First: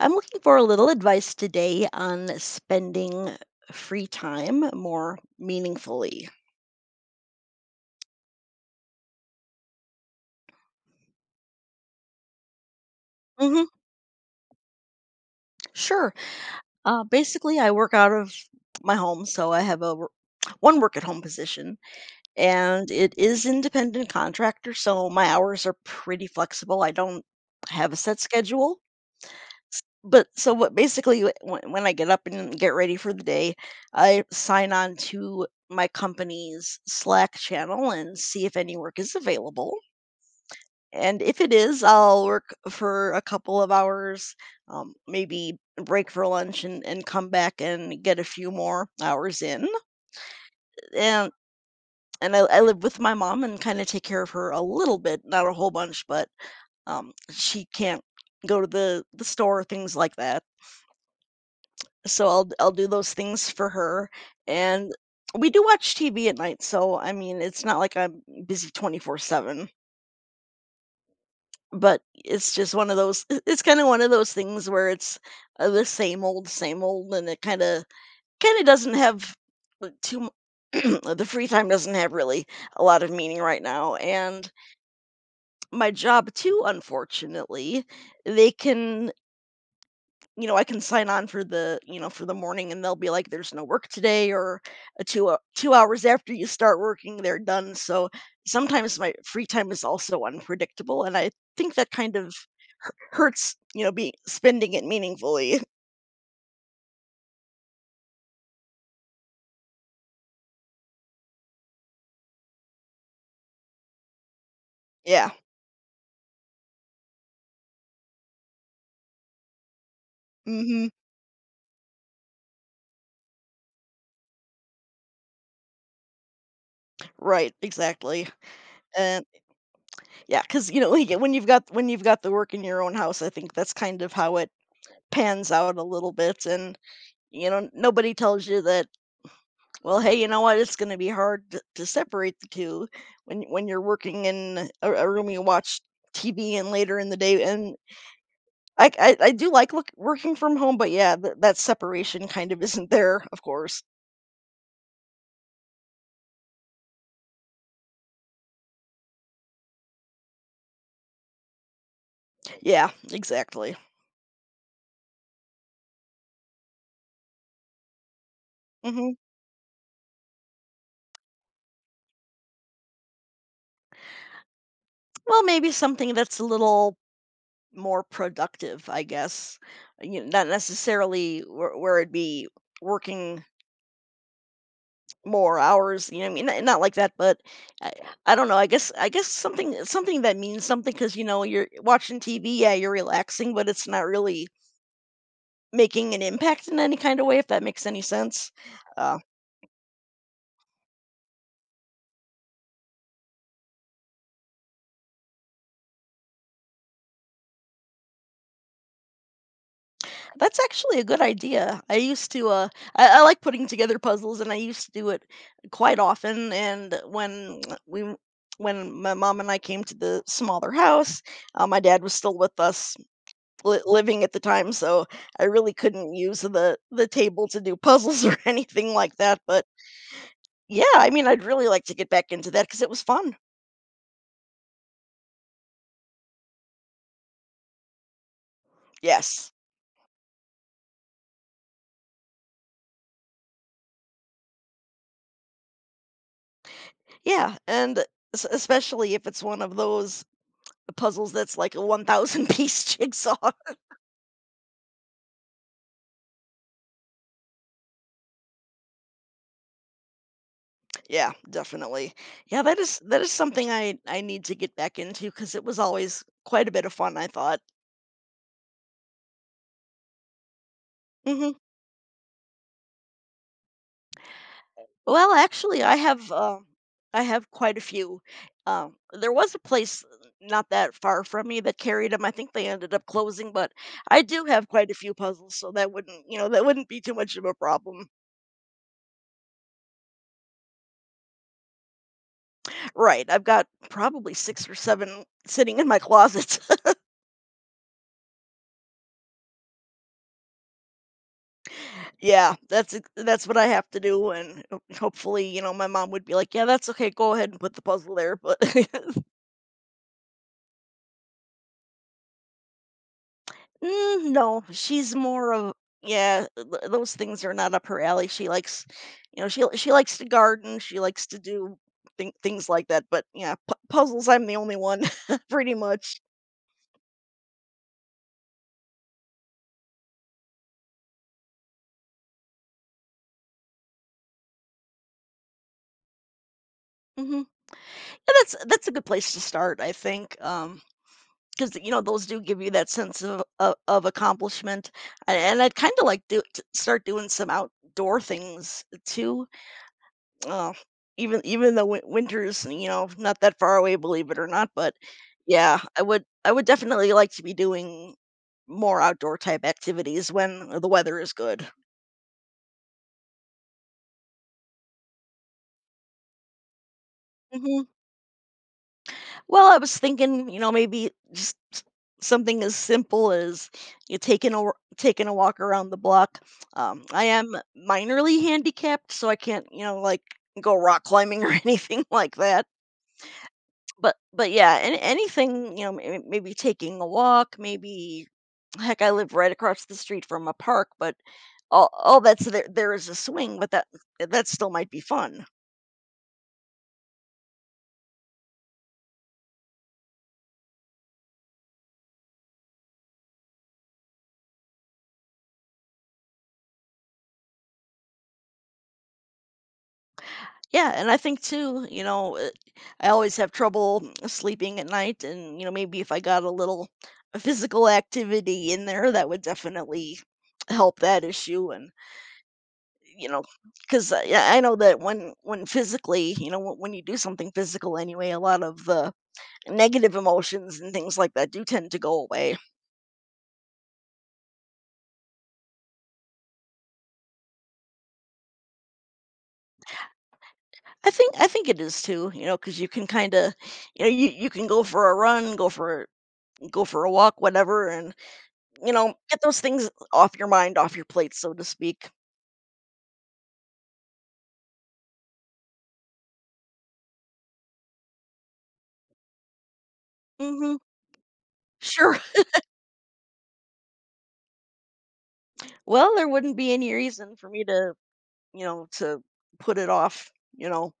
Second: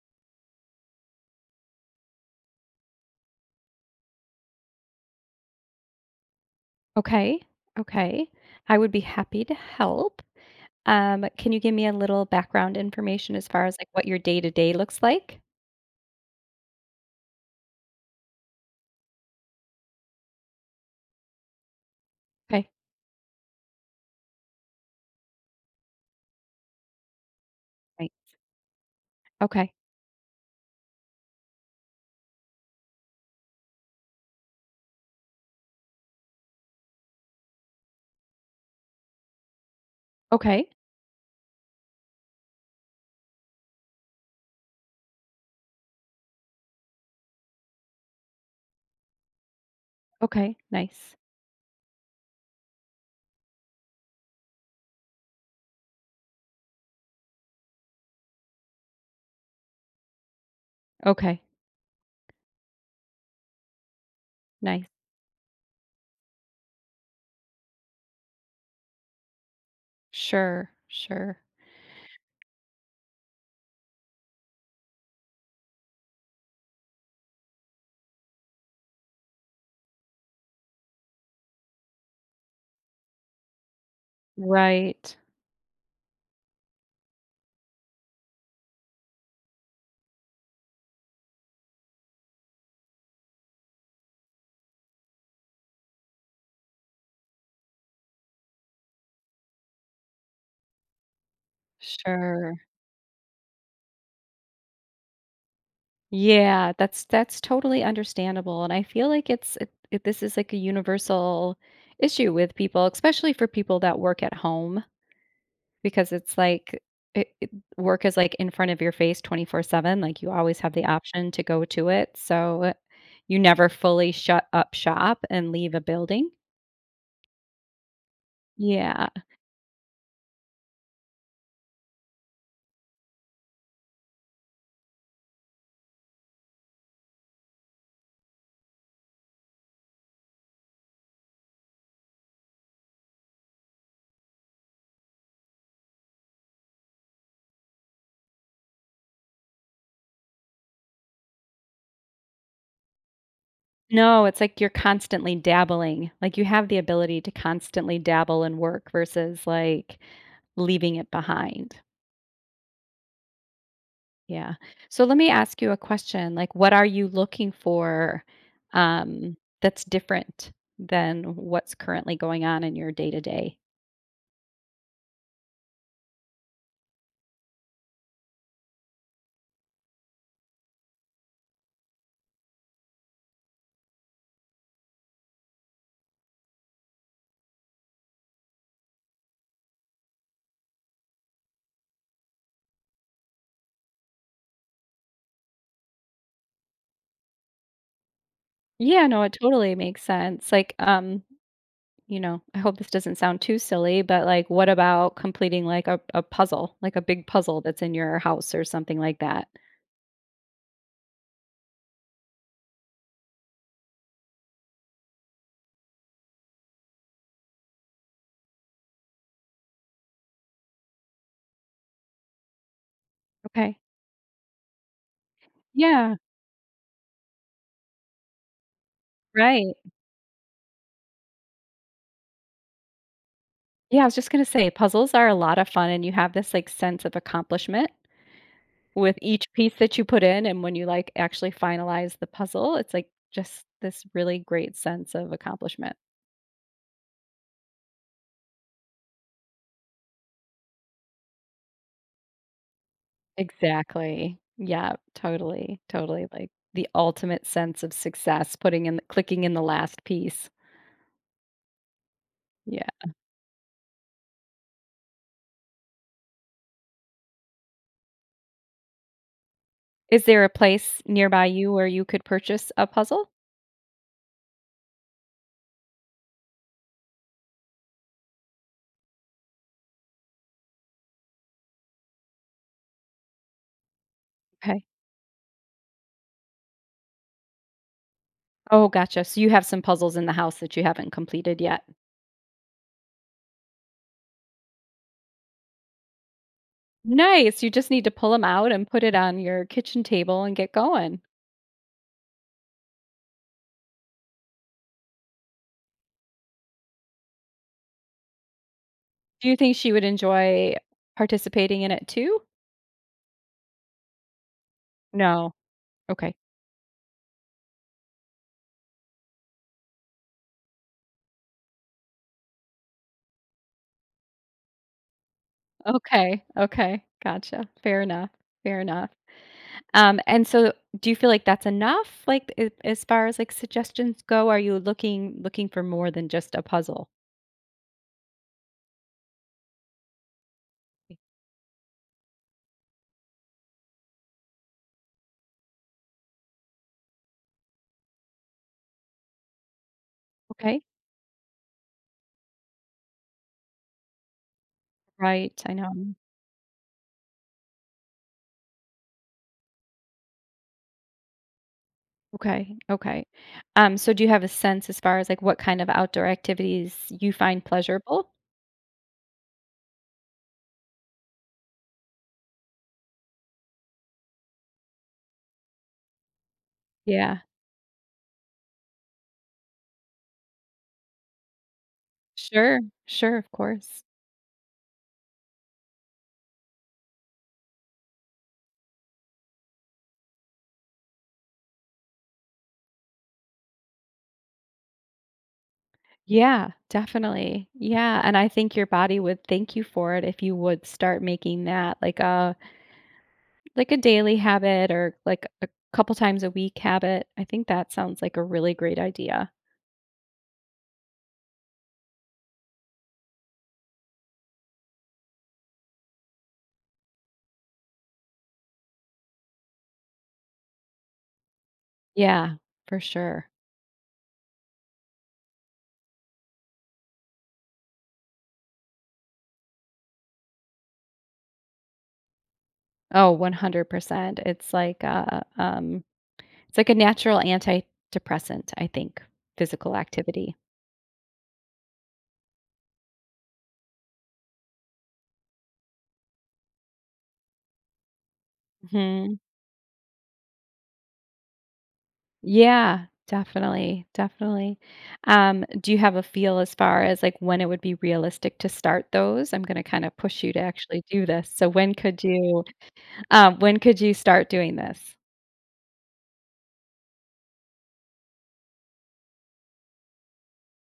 I'm looking for a little advice today on spending free time more meaningfully. Okay, okay. I would be happy to help. Can you give me a little background information as far hmm as like what your day to day looks like? Sure. Basically, I work out of my home, so I have a one work at home position, Okay, and it is independent contractor, so my hours are pretty flexible. I don't have a right. set schedule. Okay, But so what basically when I get up and get ready for the day, I sign on to my company's Slack channel and see if any work is available. okay, And if it is, I'll work for a couple of hours, maybe break for lunch and come back and get a few more hours in. okay. Nice. And and I live with my mom and kind of take care of her a little bit, not a whole bunch, but she can't go to the store, things like that. Okay, So I'll do those things for her. nice. And we do watch TV at night. So I mean, it's not like I'm busy 24/7. Sure, sure. But it's just one of those I it's kinda one of those things where it's the same old, and it kinda doesn't have, too mu the free time doesn't have really a lot of meaning right now. And Right. my job too, unfortunately, they can, you know, I can sign on for the, you know, for the morning and they'll be like, there's no work today, or a two hours after you start working, they're done. So sometimes my free time is also unpredictable. And I think that kind of Sure. hu- hurts, you know, be spending it meaningfully. Yeah, that's totally understandable, and I feel like this is like a universal issue with people, especially for people that work at home. Yeah. Because it's like it work is, like, in front of your face 24/7, like, you always have the hmm option to go to it, so you never fully shut up shop and leave a building. Right. Exactly. Yeah. And yeah, because, you know, like, when you've got the work in your own house, I think that's kind of how it pans out a little bit. And, you know, nobody tells you that, well, hey, you know what? It's going to be hard to separate the two when you're working in a room you watch TV and later in the day. And I do like look, working from home, but yeah, that separation kind of isn't there, of course. No, it's like you're constantly dabbling, like, you have the ability to constantly dabble and work versus, like, leaving it behind. Yeah, exactly. Yeah. So let me ask you a question, like, what are you looking for, hmm um, that's different than what's currently going on in your day-to-day? Well, maybe something that's a little more productive, I guess. You know, not necessarily where it'd be working more hours, you know what I mean? N not like that, but I I don't know, I guess something that means something, because you know, you're watching TV, yeah, you're relaxing, but it's not really making an impact in any kind of way, if that makes any sense. Yeah, Uh, no, it totally makes sense. Like, you know, I hope this doesn't sound too silly, but like, what about completing like a puzzle, like a big puzzle that's in your house or something like that? that's actually a good idea. I used to, I like putting together puzzles, and I used to do it quite often, and we when my mom and I came to the smaller house, my dad was still with us Okay. li living at the time, so I really couldn't Yeah, use the table to do puzzles or anything like that, but right. yeah, I mean, I'd really like to get back into that because it was fun. Yeah, I was just gonna say puzzles are a lot of fun and you have this like sense of accomplishment with each Yes. piece that you put in. And when you like actually finalize the puzzle, it's like just this really great sense of accomplishment. Yeah, and es especially if it's one of those puzzles that's like a 1,000 piece jigsaw. Exactly. Yeah, totally, totally, like, the ultimate sense of success, putting in clicking in the last piece. Yeah, definitely. Yeah, Yeah. That is something I need to get back into because it was always quite a bit of fun, I thought. Is there a place nearby Mhm. you where you could purchase a puzzle? Well, actually, I have quite a few. There was a place not that far from me that carried them. I think they ended up closing, but I do have Okay. quite a few puzzles, so that wouldn't, you know, that wouldn't be too much of a problem. Oh, gotcha, so you have some puzzles in the house that you haven't completed yet. Right, I've got probably six or seven sitting in my closet. Nice, you just need to pull them out and put it on your kitchen table and get going. Yeah, that's that's what I have to do, and hopefully, you know, my mom would be like, "Yeah, that's okay. Go ahead and put the puzzle there." But Do you think she would enjoy participating in it too? Mm, no, she's No. more of, Okay. yeah, those things are not up her alley. She likes, you know, she likes to garden. She likes to do things like that. But yeah, pu puzzles. I'm the only one, pretty much. Okay, okay, gotcha. Fair enough, fair enough. And so do you feel like that's enough? Like a as far as, like, suggestions go, are you looking for more than just a puzzle? And that's a good place to start, I think, because you know those do give you that sense of accomplishment. And I'd kind of like do to start doing some outdoor things too. Uh, Okay. even though winter's, you know, not that far away, believe it or not, but Right, I yeah, I know. would I would definitely like to be doing more outdoor type activities when the weather is good. Okay, okay. So do you have a sense as far as, like, what kind of outdoor activities you find Mhm. pleasurable? Well, I was thinking, you know, maybe just something as simple as you taking a wa- taking a walk around the block. I Yeah. am minorly handicapped, so I can't, you know, like go rock climbing or anything like that. Sure, sure, of course. But yeah, and anything, you know, maybe taking a walk, maybe heck, I live right across the street from a park, but all that's there is a swing, but that still might be fun. Yeah, definitely. Yeah, and I think your body would thank you for it if you would start making that, like, a like a daily habit or like a couple times a week habit. I think that sounds like a really great idea. Yeah, and I think too, you know, I always have trouble sleeping at night, and you know, maybe if I got a little physical activity in there, that would definitely help that issue. And Yeah, for you know, sure. because I know that when physically, you know, when you do something physical anyway, a lot of the negative emotions and things like that do tend to go away. Oh, 100%. It's like a natural antidepressant, I think, physical activity. I think it is too, you know, because you can kinda, you know, you can go for a run, go for go for a walk, whatever, and, you know, Mhm. get those things off your mind, off your plate, so to speak. Yeah, definitely, definitely. Do you have a feel as far as like when it would be realistic to start those? I'm going to kind of push you to Mhm. actually do this. So Sure. When could you start doing this? Well, there wouldn't be any reason for me to, you know, to put it off, you know?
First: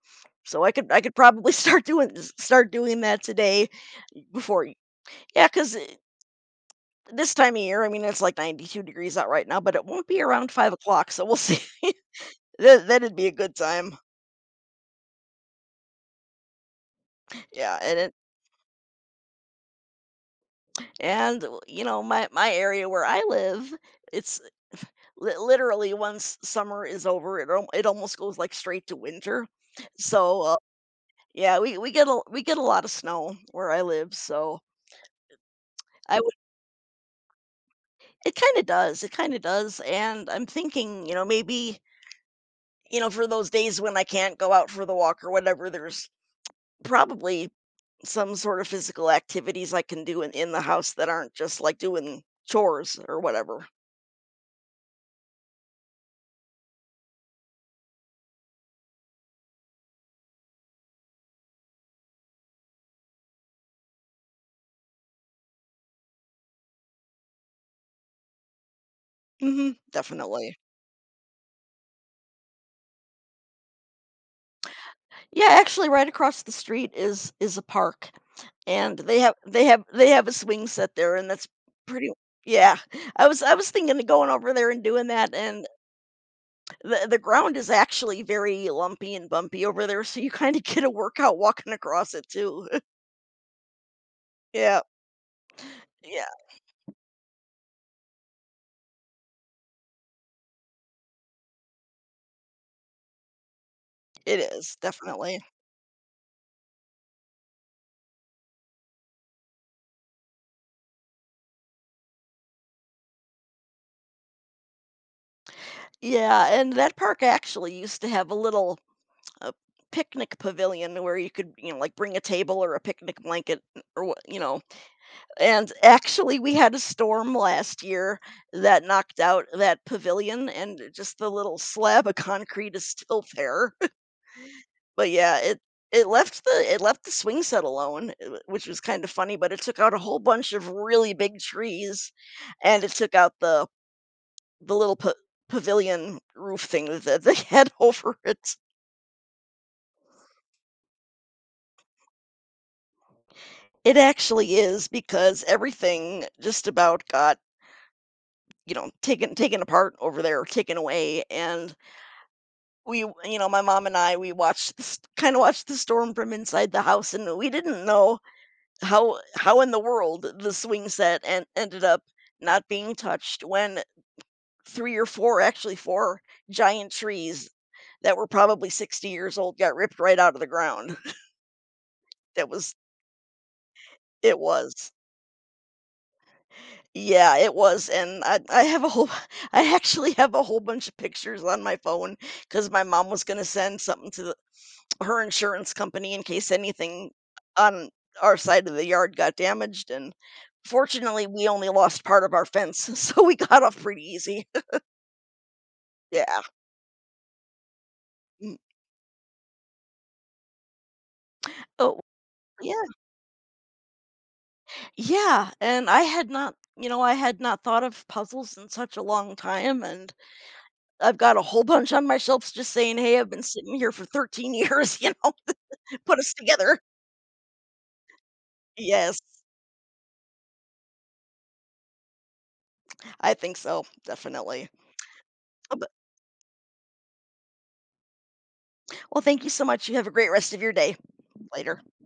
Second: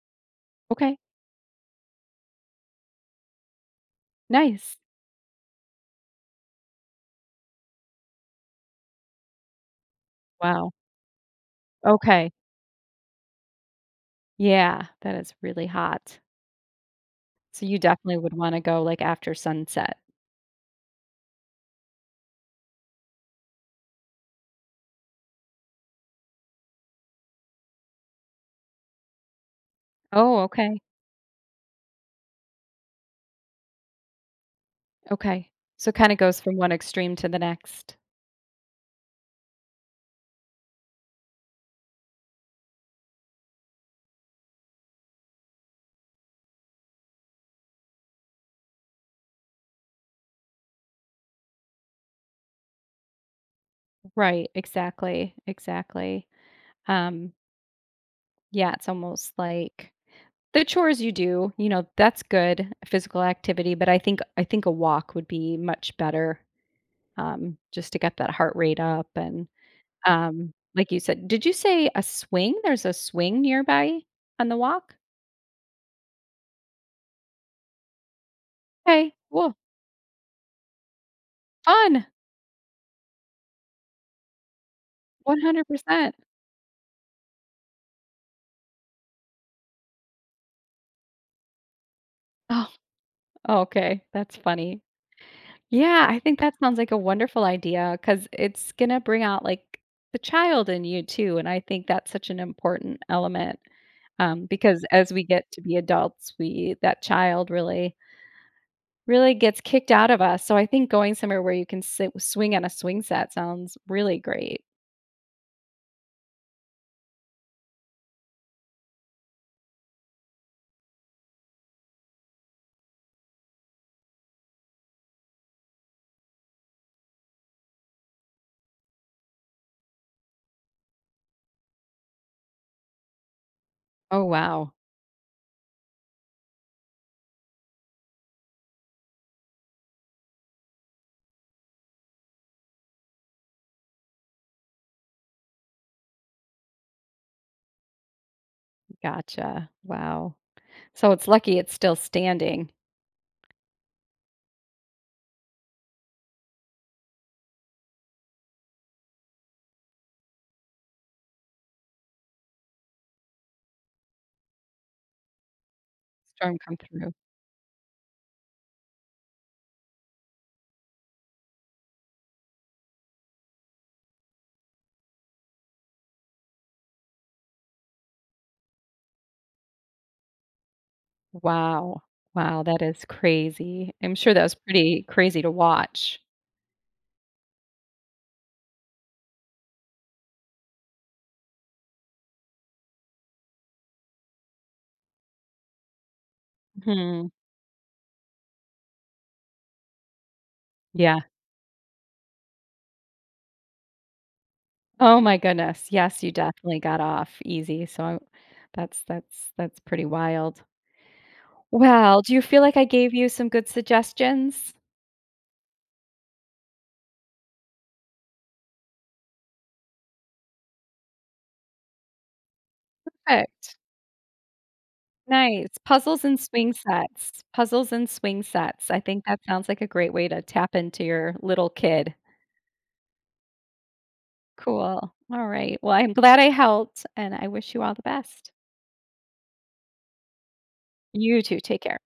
So I could Okay, I could probably start doing that today before y nice. Yeah, because this time of year, I mean, it's like 92 degrees out right now, but it won't be around Wow. 5 o'clock, so we'll see. Okay. That that'd be a good time. Yeah, that is really hot. So Yeah, you and it, definitely would wanna go, like, after sunset. and, w you know, my area where I live, it's li literally once summer is over, it al it almost goes, like, straight to winter. Oh, So, okay, yeah, we get a lot of snow where I live, so okay. So kinda I would, goes from one extreme to the next. It kinda does, and I'm thinking, you know, maybe, you know, for those days when I can't go out for the walk or whatever, there's probably some sort of physical activities I can do in the house that aren't just like doing chores or whatever. Right, exactly, exactly. Um, yeah, it's almost like the chores you do, you know, that's good, physical activity, but I think a walk would be much better, just to get that heart rate up and, Definitely. like you said did you say a swing? There's a swing nearby on the walk? Yeah, actually right across the street is a park and Okay, they have well, they have they have a swing set there and that's fun. pretty, yeah. I was thinking of going over there and doing that, and 100%. the ground is actually very lumpy and bumpy over there, so you kind of get a workout walking across it too. Oh, okay, that's funny. Yeah. Yeah, I Yeah, think that sounds like a wonderful idea because it's gonna bring out, like, the child in you too, and I think that's such an important element, it is, because as we definitely. get to be adults, we that child really gets kicked out of us, so I think going somewhere where you can sit swing on a swing set sounds really great. Yeah, and that park actually used to have a little a picnic pavilion where you could, you know, like bring a table or a picnic blanket or what, you know. And actually, we had a storm last year that knocked out that pavilion, and just the little slab of concrete is still there. Oh, wow. But yeah, it left the swing set alone, which was kind of funny. But it took out a whole bunch of really big trees, and it took out the the little pa- pavilion roof thing that they had over it. Gotcha. Wow. So it's lucky it's still standing. It actually is because everything just about got, you know, taken apart over there, taken away, and we, you know, my mom and I, we watched this, kind of watched the storm from Storm inside come the house, through. and we didn't know how in the world the swing set and ended up not being touched when three or four, actually four giant trees that were probably 60 years old got ripped right out of the ground. Wow. That Wow, was, that is crazy. I'm sure it that was was. pretty crazy to watch. Yeah, it was, and I have a whole I actually have a whole bunch of pictures on my phone because my mom was gonna send something to the, her insurance company in case anything Mhm. on our side of the yard got damaged, and Yeah. fortunately, we only lost part of our fence, so we got off pretty easy. Oh my goodness. Yes, you Yeah. definitely got off easy. So I Mm. that's pretty wild. Oh, Well, do you feel like I yeah. gave you some good suggestions? Yeah, and I had not, you know, I had not thought of puzzles in such a long time, and I've got a whole bunch on my shelves just saying, "Hey, I've been sitting Perfect. here for 13 years," you know? Nice. Put Puzzles us and swing together. sets. Puzzles and swing sets. I Yes, think that sounds like a great way to tap into your little kid. I think so, definitely. Cool. All Oh, right. but Well, I'm glad I helped and I wish you all the best. well, thank you so much. You have a great rest of your day. You too. Later. Take care.